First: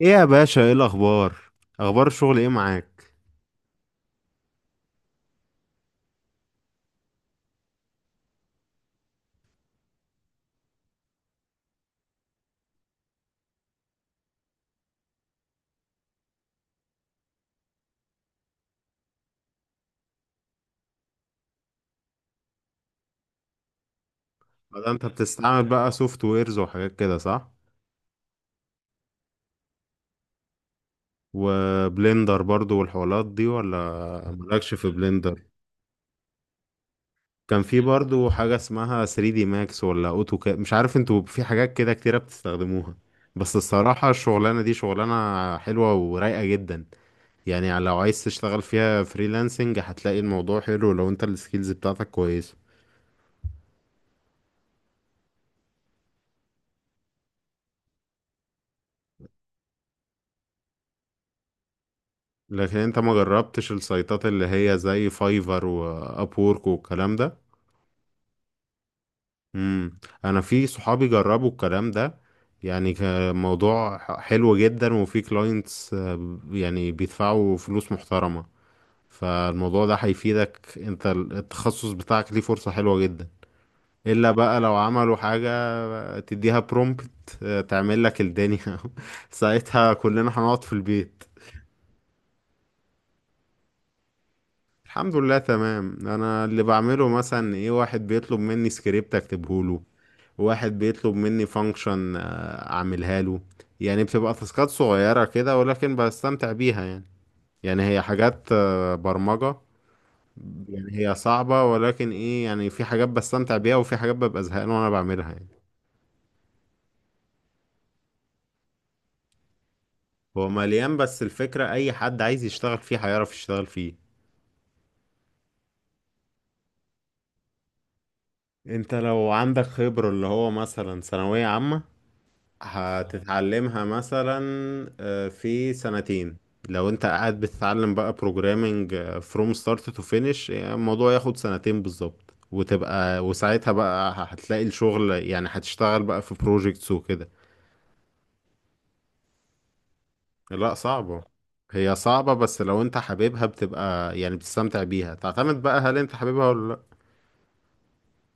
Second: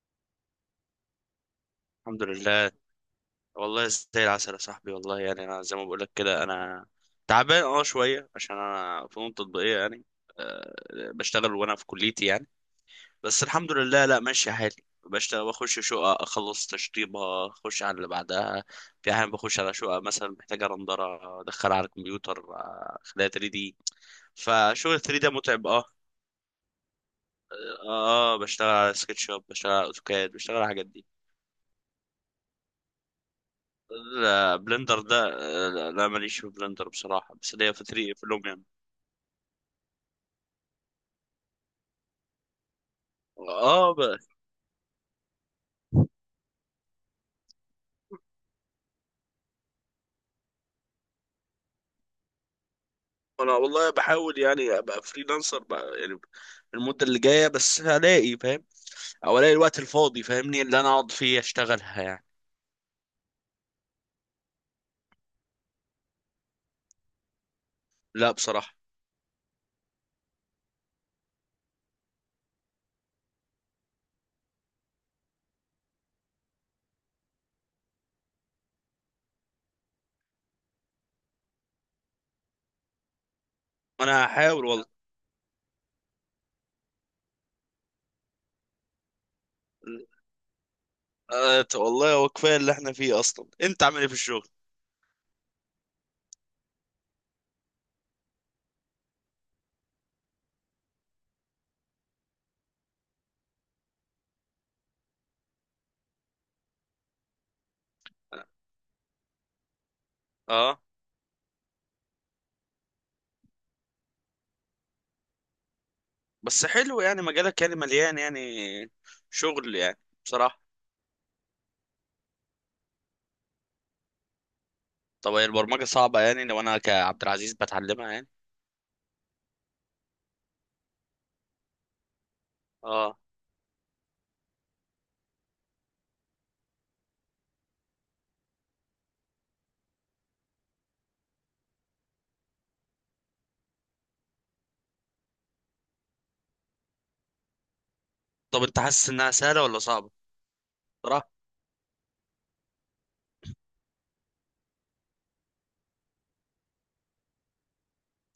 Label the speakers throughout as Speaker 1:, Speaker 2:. Speaker 1: ايه يا باشا، ايه الاخبار؟ اخبار
Speaker 2: الحمد
Speaker 1: الشغل ايه
Speaker 2: لله.
Speaker 1: معاك؟
Speaker 2: والله زي العسل يا صاحبي، والله يعني انا زي ما بقول لك كده انا تعبان شويه عشان انا فنون تطبيقيه يعني. أه. بشتغل وانا في كليتي يعني. بس الحمد لله، لا ماشي حالي. بشتغل، بخش شقه اخلص تشطيبها اخش على اللي بعدها. في احيان بخش على شقه مثلا محتاجه رندره، ادخلها على الكمبيوتر اخليها 3 دي.
Speaker 1: بدل
Speaker 2: فشغل
Speaker 1: انت
Speaker 2: 3 ده متعب
Speaker 1: بتستعمل بقى سوفت ويرز وحاجات كده، صح؟
Speaker 2: بشتغل على سكتش اب، بشتغل على اوتوكاد، بشتغل على الحاجات دي.
Speaker 1: وبلندر برضو والحوارات دي ولا؟
Speaker 2: لا
Speaker 1: مالكش في
Speaker 2: بلندر ده.
Speaker 1: بلندر؟
Speaker 2: لا ماليش في بلندر بصراحة، بس
Speaker 1: كان
Speaker 2: ليا
Speaker 1: في
Speaker 2: في ثري في
Speaker 1: برضو حاجة
Speaker 2: لوميان.
Speaker 1: اسمها 3 دي ماكس ولا اوتوكاد، مش عارف، انتوا في حاجات كده كتيرة بتستخدموها. بس
Speaker 2: اه ب-
Speaker 1: الصراحة الشغلانة دي شغلانة حلوة ورايقة جدا. يعني لو عايز تشتغل فيها فريلانسنج هتلاقي الموضوع حلو لو انت السكيلز بتاعتك كويسة.
Speaker 2: انا والله بحاول يعني ابقى فريلانسر بقى يعني المدة اللي جاية، بس هلاقي، فاهم، او الاقي الوقت الفاضي فاهمني اللي انا اقعد فيه اشتغلها يعني.
Speaker 1: لكن انت ما جربتش السايتات اللي هي زي فايفر واب وورك والكلام ده؟
Speaker 2: لا بصراحة.
Speaker 1: امم انا في صحابي جربوا الكلام ده. يعني كان موضوع حلو جدا وفي كلاينتس، يعني بيدفعوا فلوس محترمة. فالموضوع ده هيفيدك، انت التخصص بتاعك ليه فرصة حلوة جدا.
Speaker 2: انا
Speaker 1: الا بقى
Speaker 2: هحاول
Speaker 1: لو
Speaker 2: والله.
Speaker 1: عملوا حاجة تديها برومبت تعمل لك الدنيا. ساعتها كلنا هنقعد في البيت.
Speaker 2: والله هو كفاية اللي احنا فيه اصلا. انت عامل ايه في الشغل؟
Speaker 1: الحمد لله تمام. انا اللي بعمله مثلا ايه، واحد بيطلب مني سكريبت اكتبه له، واحد بيطلب مني فانكشن اعملها له. يعني بتبقى تاسكات صغيرة كده ولكن بستمتع بيها يعني. يعني هي حاجات برمجة.
Speaker 2: اه.
Speaker 1: يعني هي صعبة، ولكن ايه يعني، في حاجات بستمتع بيها وفي حاجات ببقى زهقان وانا بعملها يعني.
Speaker 2: بس حلو يعني، مجالك يعني مليان يعني شغل يعني،
Speaker 1: هو
Speaker 2: بصراحة.
Speaker 1: مليان، بس الفكرة اي حد عايز يشتغل فيه هيعرف يشتغل فيه.
Speaker 2: طب هي البرمجة صعبة يعني لو انا كعبد العزيز بتعلمها يعني؟
Speaker 1: انت لو عندك خبرة اللي هو مثلا ثانوية عامة
Speaker 2: اه.
Speaker 1: هتتعلمها مثلا في سنتين. لو انت قاعد بتتعلم بقى programming from start to finish، يعني الموضوع ياخد سنتين بالظبط، وتبقى وساعتها بقى هتلاقي الشغل، يعني هتشتغل بقى في projects وكده.
Speaker 2: طب انت حاسس انها سهله ولا صعبه
Speaker 1: لا، صعبة.
Speaker 2: صراحه؟
Speaker 1: هي صعبة بس لو انت حاببها بتبقى يعني بتستمتع بيها. تعتمد بقى هل انت حاببها ولا لا.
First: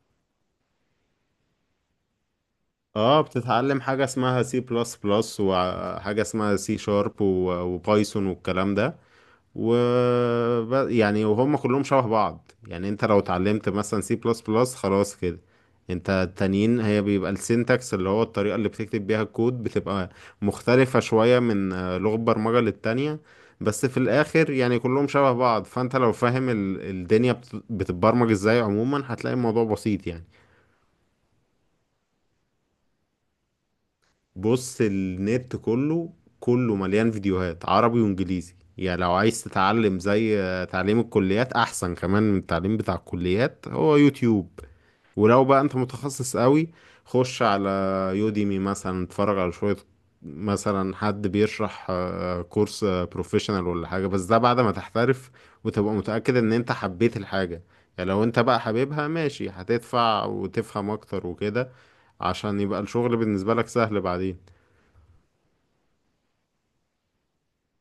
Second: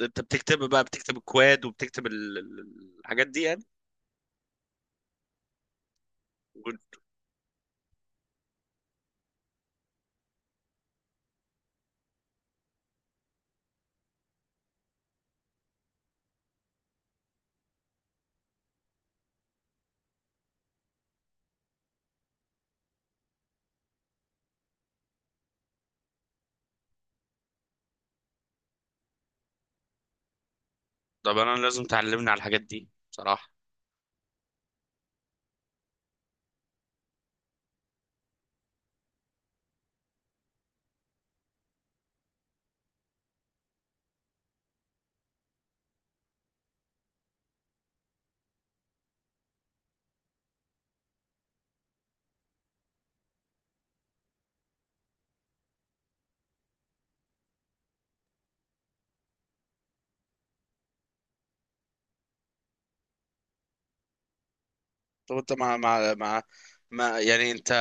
Speaker 2: انت بتكتب بقى، بتكتب الكواد وبتكتب
Speaker 1: اه،
Speaker 2: الحاجات دي يعني.
Speaker 1: بتتعلم حاجة اسمها سي بلس بلس وحاجة اسمها سي
Speaker 2: قول-
Speaker 1: شارب وبايثون والكلام ده. و يعني وهم كلهم شبه بعض. يعني انت لو اتعلمت مثلا سي بلس بلس خلاص كده، انت التانيين هي بيبقى السينتاكس، اللي هو الطريقة اللي بتكتب بيها الكود، بتبقى مختلفة شوية من لغة برمجة للتانية. بس في الاخر يعني كلهم شبه بعض. فانت لو فاهم الدنيا بتتبرمج ازاي عموما، هتلاقي الموضوع بسيط يعني.
Speaker 2: طب انا لازم تعلمني على الحاجات دي بصراحه.
Speaker 1: بص، النت كله، كله مليان فيديوهات عربي وانجليزي. يعني لو عايز تتعلم زي تعليم الكليات، احسن كمان من التعليم بتاع الكليات، هو يوتيوب. ولو بقى انت متخصص قوي، خش على يوديمي مثلا، اتفرج على شوية، مثلا حد بيشرح كورس بروفيشنال ولا حاجة. بس ده بعد ما تحترف وتبقى متأكد ان انت حبيت الحاجة. يعني لو انت بقى حبيبها ماشي، هتدفع وتفهم اكتر وكده، عشان يبقى الشغل بالنسبة لك سهل بعدين.
Speaker 2: طب انت مع ما يعني انت،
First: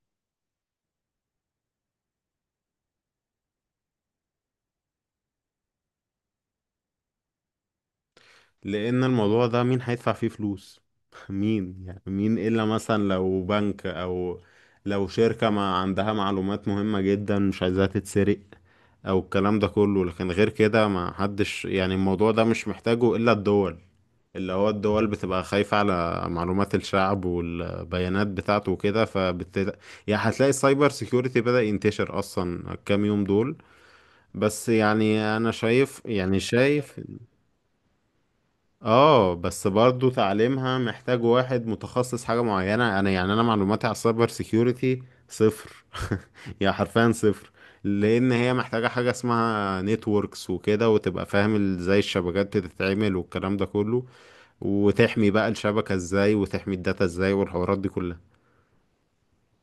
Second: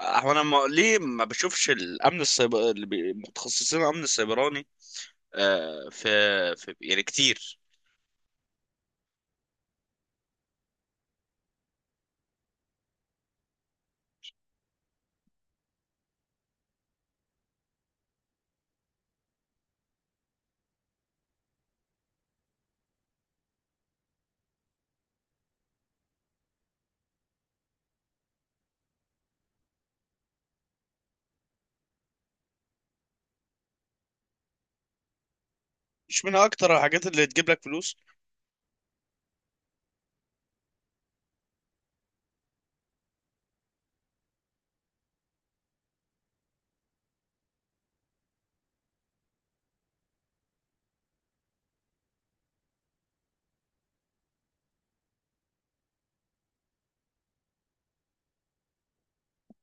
Speaker 2: هو انا ما... ليه ما بشوفش الامن السيبر اللي متخصصين الامن السيبراني؟ آه في... في يعني كتير.
Speaker 1: لان الموضوع ده مين هيدفع فيه فلوس؟ مين يعني؟ مين الا مثلا لو بنك، او لو شركة ما عندها معلومات مهمة جدا مش عايزاها تتسرق، او الكلام ده كله. لكن غير كده ما حدش، يعني الموضوع ده مش محتاجه الا الدول، اللي هو الدول بتبقى خايفة على معلومات الشعب والبيانات بتاعته وكده. فبت، يعني هتلاقي السايبر سيكيورتي بدأ ينتشر أصلا الكام يوم دول. بس يعني أنا شايف،
Speaker 2: مش من
Speaker 1: يعني
Speaker 2: اكتر
Speaker 1: شايف.
Speaker 2: الحاجات اللي تجيب لك فلوس؟
Speaker 1: اه بس برضو تعليمها محتاج واحد متخصص حاجة معينة. انا يعني انا معلوماتي على السايبر سيكيورتي صفر. يعني حرفيا صفر. لان هي محتاجة حاجة اسمها نتوركس وكده، وتبقى فاهم ازاي الشبكات بتتعمل والكلام ده كله، وتحمي بقى الشبكة ازاي، وتحمي الداتا ازاي، والحوارات دي كلها.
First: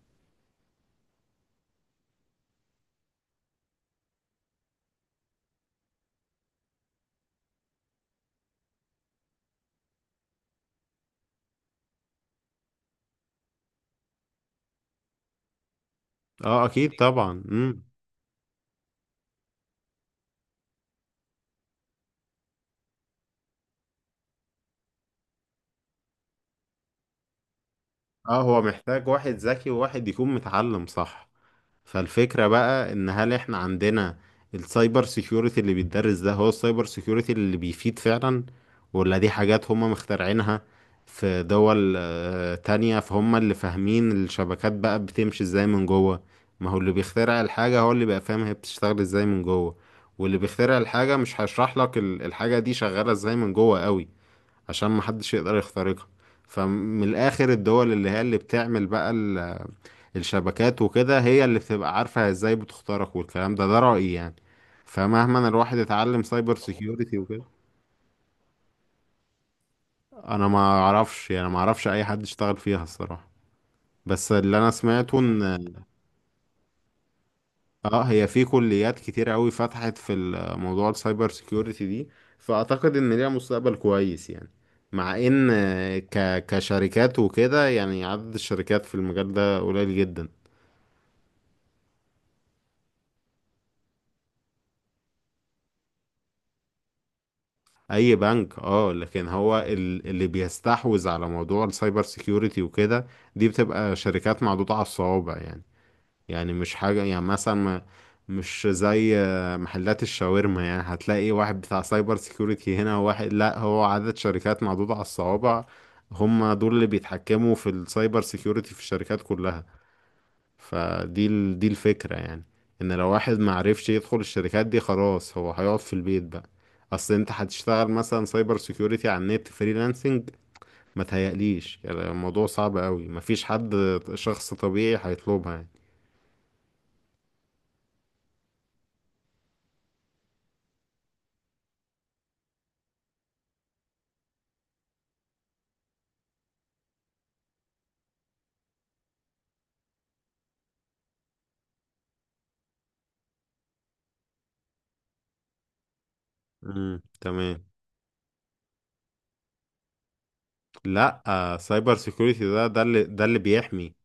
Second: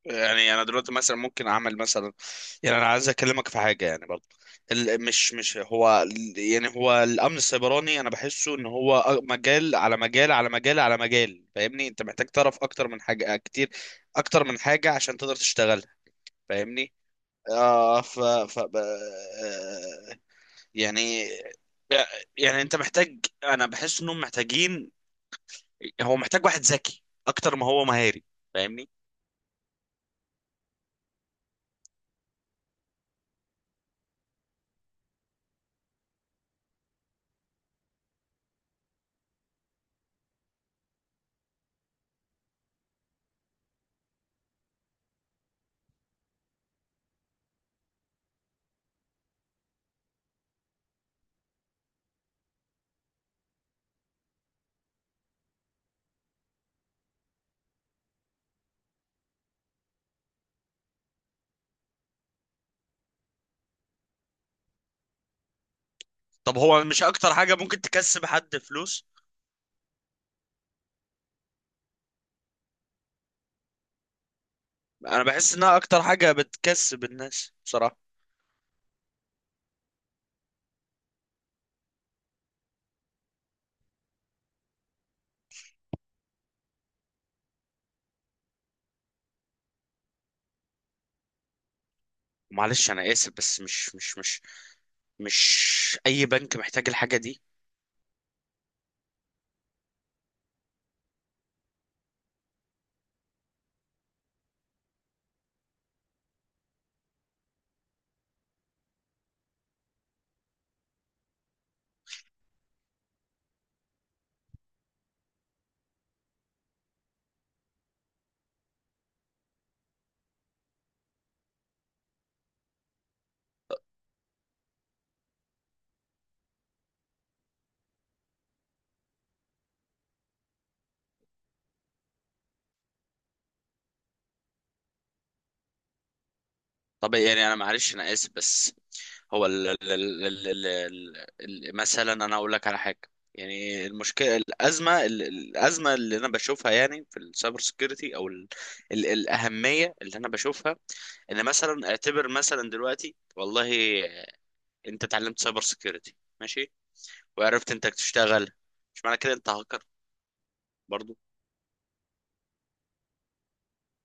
Speaker 2: يعني انا دلوقتي مثلا ممكن اعمل مثلا، يعني انا عايز اكلمك في حاجه يعني برضه. مش هو يعني هو الامن السيبراني انا بحسه ان هو مجال على مجال على مجال على مجال، فاهمني؟ انت محتاج تعرف اكتر من حاجه كتير، اكتر من حاجه عشان تقدر تشتغلها.
Speaker 1: اه اكيد
Speaker 2: فاهمني.
Speaker 1: طبعا.
Speaker 2: آه ف ف ب- آه، يعني يعني انت محتاج. انا بحس انهم محتاجين. هو محتاج واحد ذكي اكتر ما هو مهاري.
Speaker 1: اه، هو
Speaker 2: فاهمني.
Speaker 1: محتاج واحد ذكي وواحد يكون متعلم صح. فالفكرة بقى ان هل احنا عندنا السايبر سيكيورتي اللي بيتدرس ده هو السايبر سيكيورتي اللي بيفيد فعلا، ولا دي حاجات هم مخترعينها في دول تانية فهم اللي فاهمين الشبكات بقى بتمشي ازاي من جوه. ما هو اللي بيخترع الحاجة هو اللي بقى فاهم هي بتشتغل ازاي من جوه. واللي بيخترع الحاجة مش هيشرح لك الحاجة دي شغالة ازاي من جوه قوي، عشان محدش يقدر يخترقها. فمن الآخر، الدول اللي هي اللي بتعمل بقى الشبكات وكده هي اللي بتبقى عارفة ازاي بتخترق والكلام ده. ده رأيي يعني. فمهما الواحد اتعلم سايبر
Speaker 2: طب هو مش
Speaker 1: سيكيورتي
Speaker 2: اكتر
Speaker 1: وكده.
Speaker 2: حاجة ممكن تكسب حد فلوس؟
Speaker 1: انا ما اعرفش، يعني ما اعرفش اي حد اشتغل فيها الصراحة. بس اللي انا سمعته
Speaker 2: انا بحس انها
Speaker 1: ان،
Speaker 2: اكتر حاجه بتكسب الناس بصراحه.
Speaker 1: اه، هي في كليات كتير قوي فتحت في موضوع السايبر سيكيورتي دي، فاعتقد ان ليها مستقبل كويس يعني. مع ان كشركات وكده، يعني عدد الشركات في المجال ده قليل جدا.
Speaker 2: معلش انا اسف بس مش اي بنك محتاج الحاجه دي؟
Speaker 1: اي بنك اه، لكن هو اللي بيستحوذ على موضوع السايبر سيكيورتي وكده دي بتبقى شركات معدودة على الصوابع. يعني يعني مش حاجة يعني مثلا مش زي محلات الشاورما، يعني هتلاقي واحد بتاع سايبر سيكيورتي هنا وواحد. لا، هو عدد شركات معدودة على الصوابع، هم دول اللي بيتحكموا في السايبر سيكيورتي في الشركات كلها. دي الفكرة يعني. ان لو واحد معرفش يدخل الشركات دي خلاص هو هيقعد في البيت بقى. اصل انت هتشتغل مثلا سايبر سيكيورتي على النت فريلانسنج، ما تهيأليش، يعني الموضوع صعب قوي، مفيش حد، شخص طبيعي هيطلبها يعني.
Speaker 2: طب يعني انا، معلش انا اسف بس، هو ال ال ال ال ال ال ال مثلا انا اقول لك على حاجه. يعني المشكله الازمه الازمه اللي انا بشوفها يعني في السايبر سكيورتي او ال ال الاهميه اللي انا بشوفها ان مثلا اعتبر مثلا دلوقتي والله، انت اتعلمت سايبر سكيورتي، ماشي،
Speaker 1: امم، تمام.
Speaker 2: وعرفت انك تشتغل، مش معنى كده انت برضو.
Speaker 1: لا، سايبر سيكيورتي ده اللي بيحمي،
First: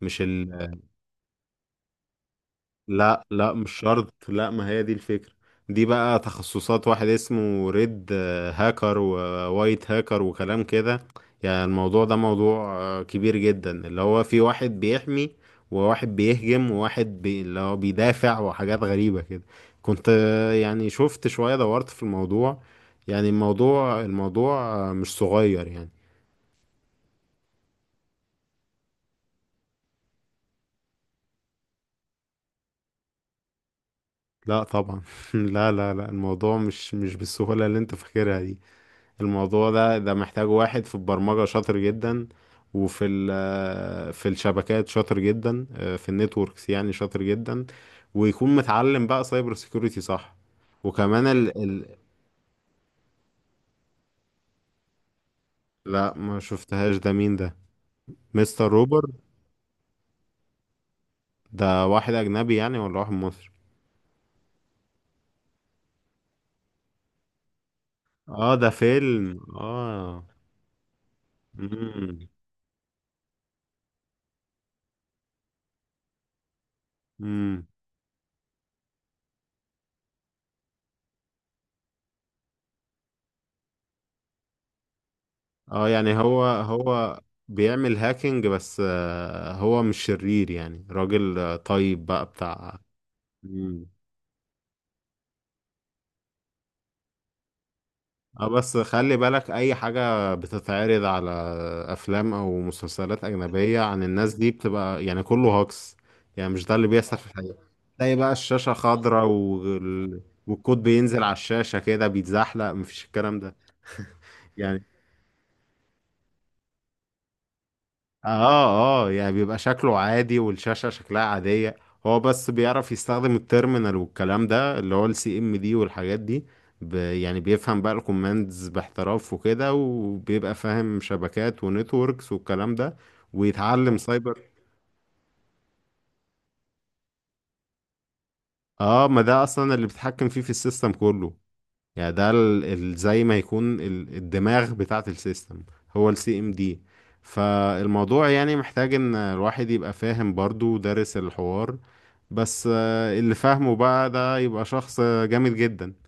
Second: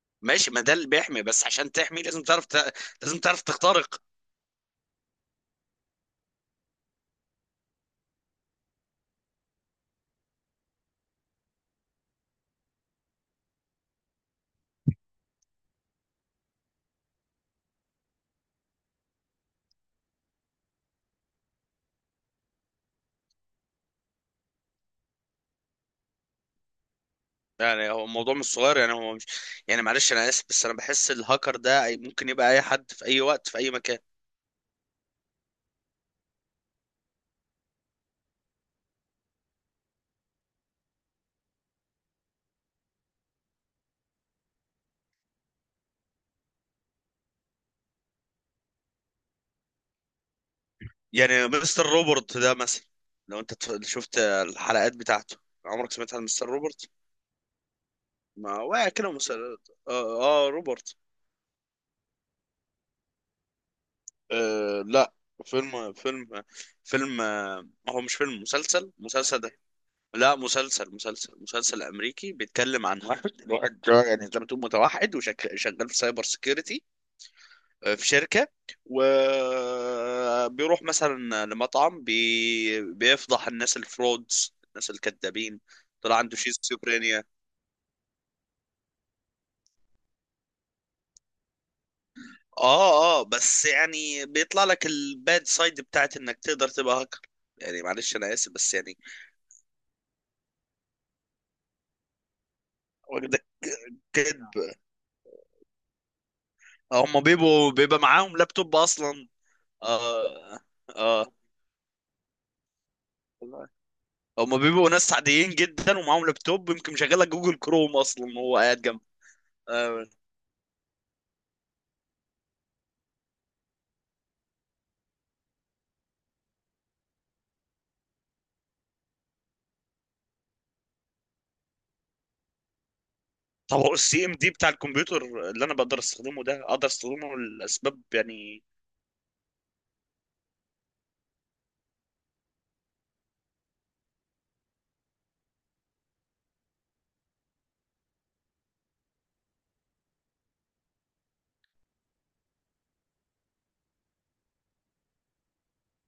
Speaker 1: مش
Speaker 2: ماشي، ما ده
Speaker 1: ال...
Speaker 2: اللي بيحمي، بس عشان تحمي لازم تعرف لازم
Speaker 1: لا
Speaker 2: تعرف
Speaker 1: لا، مش
Speaker 2: تخترق.
Speaker 1: شرط. لا، ما هي دي الفكرة. دي بقى تخصصات، واحد اسمه ريد هاكر ووايت هاكر وكلام كده. يعني الموضوع ده موضوع كبير جدا، اللي هو في واحد بيحمي وواحد بيهجم اللي هو بيدافع، وحاجات غريبة كده. كنت يعني شفت شوية، دورت في الموضوع. يعني الموضوع مش صغير يعني.
Speaker 2: يعني هو الموضوع مش صغير يعني هو مش. يعني معلش انا اسف بس انا بحس الهاكر ده ممكن يبقى اي حد في اي وقت في اي مكان.
Speaker 1: لا طبعا. لا لا لا، الموضوع مش بالسهولة اللي انت فاكرها دي. الموضوع ده محتاج واحد في البرمجة شاطر جدا، وفي ال في الشبكات شاطر جدا، في النتوركس يعني شاطر جدا، ويكون متعلم بقى سايبر سيكوريتي صح. وكمان
Speaker 2: يعني
Speaker 1: ال
Speaker 2: مستر روبرت ده مثلا، لو انت شفت الحلقات بتاعته. عمرك
Speaker 1: لا،
Speaker 2: سمعت عن
Speaker 1: ما
Speaker 2: مستر روبرت؟
Speaker 1: شفتهاش، ده مين ده؟
Speaker 2: ما
Speaker 1: مستر
Speaker 2: واقع
Speaker 1: روبر
Speaker 2: كده، مستر اه, روبرت.
Speaker 1: ده واحد أجنبي يعني ولا واحد مصري؟
Speaker 2: لا، فيلم فيلم فيلم، هو مش فيلم،
Speaker 1: اه، ده
Speaker 2: مسلسل
Speaker 1: فيلم،
Speaker 2: مسلسل
Speaker 1: اه.
Speaker 2: لا، مسلسل
Speaker 1: امم.
Speaker 2: امريكي بيتكلم عن واحد يعني زي ما تقول متوحد وشغال في سايبر سيكيورتي.
Speaker 1: امم.
Speaker 2: في شركه. وبيروح مثلا لمطعم بيفضح الناس الفرودز الناس الكذابين.
Speaker 1: اه،
Speaker 2: طلع
Speaker 1: يعني
Speaker 2: عنده
Speaker 1: هو هو
Speaker 2: شيزوفرينيا.
Speaker 1: بيعمل هاكينج، بس هو مش شرير يعني، راجل طيب بقى بتاع.
Speaker 2: اه بس
Speaker 1: مم.
Speaker 2: يعني بيطلع لك الباد سايد بتاعت انك تقدر تبقى هاكر. يعني معلش انا
Speaker 1: اه،
Speaker 2: اسف بس
Speaker 1: بس
Speaker 2: يعني.
Speaker 1: خلي بالك، اي حاجة بتتعرض على افلام او مسلسلات
Speaker 2: واخدك،
Speaker 1: اجنبية عن الناس دي
Speaker 2: كذب.
Speaker 1: بتبقى يعني كله هوكس. يعني مش ده اللي بيحصل
Speaker 2: هم
Speaker 1: في الحقيقة.
Speaker 2: بيبقى
Speaker 1: تلاقي بقى
Speaker 2: معاهم
Speaker 1: الشاشة
Speaker 2: لابتوب
Speaker 1: خضراء
Speaker 2: اصلا. اه
Speaker 1: والكود بينزل على
Speaker 2: اه
Speaker 1: الشاشة كده بيتزحلق، مفيش الكلام ده
Speaker 2: هما
Speaker 1: يعني.
Speaker 2: بيبقوا ناس عاديين جدا ومعاهم لابتوب يمكن مشغله جوجل كروم اصلا
Speaker 1: اه
Speaker 2: وهو قاعد جنبه.
Speaker 1: اه، يعني بيبقى شكله
Speaker 2: آه،
Speaker 1: عادي والشاشة شكلها عادية. هو بس بيعرف يستخدم التيرمينال والكلام ده، اللي هو السي ام دي والحاجات دي. ب، يعني بيفهم بقى الكوماندز باحتراف وكده، وبيبقى فاهم شبكات ونتوركس والكلام ده،
Speaker 2: طب هو
Speaker 1: ويتعلم
Speaker 2: السي ام
Speaker 1: سايبر.
Speaker 2: دي بتاع الكمبيوتر اللي انا بقدر استخدمه ده اقدر استخدمه لاسباب يعني؟
Speaker 1: اه، ما ده اصلا اللي بيتحكم فيه في السيستم كله. يعني ده زي ما يكون الدماغ بتاعة السيستم هو السي ام دي. فالموضوع يعني محتاج ان الواحد يبقى فاهم برضو ودارس الحوار. بس اللي فاهمه بقى ده يبقى شخص جامد جدا.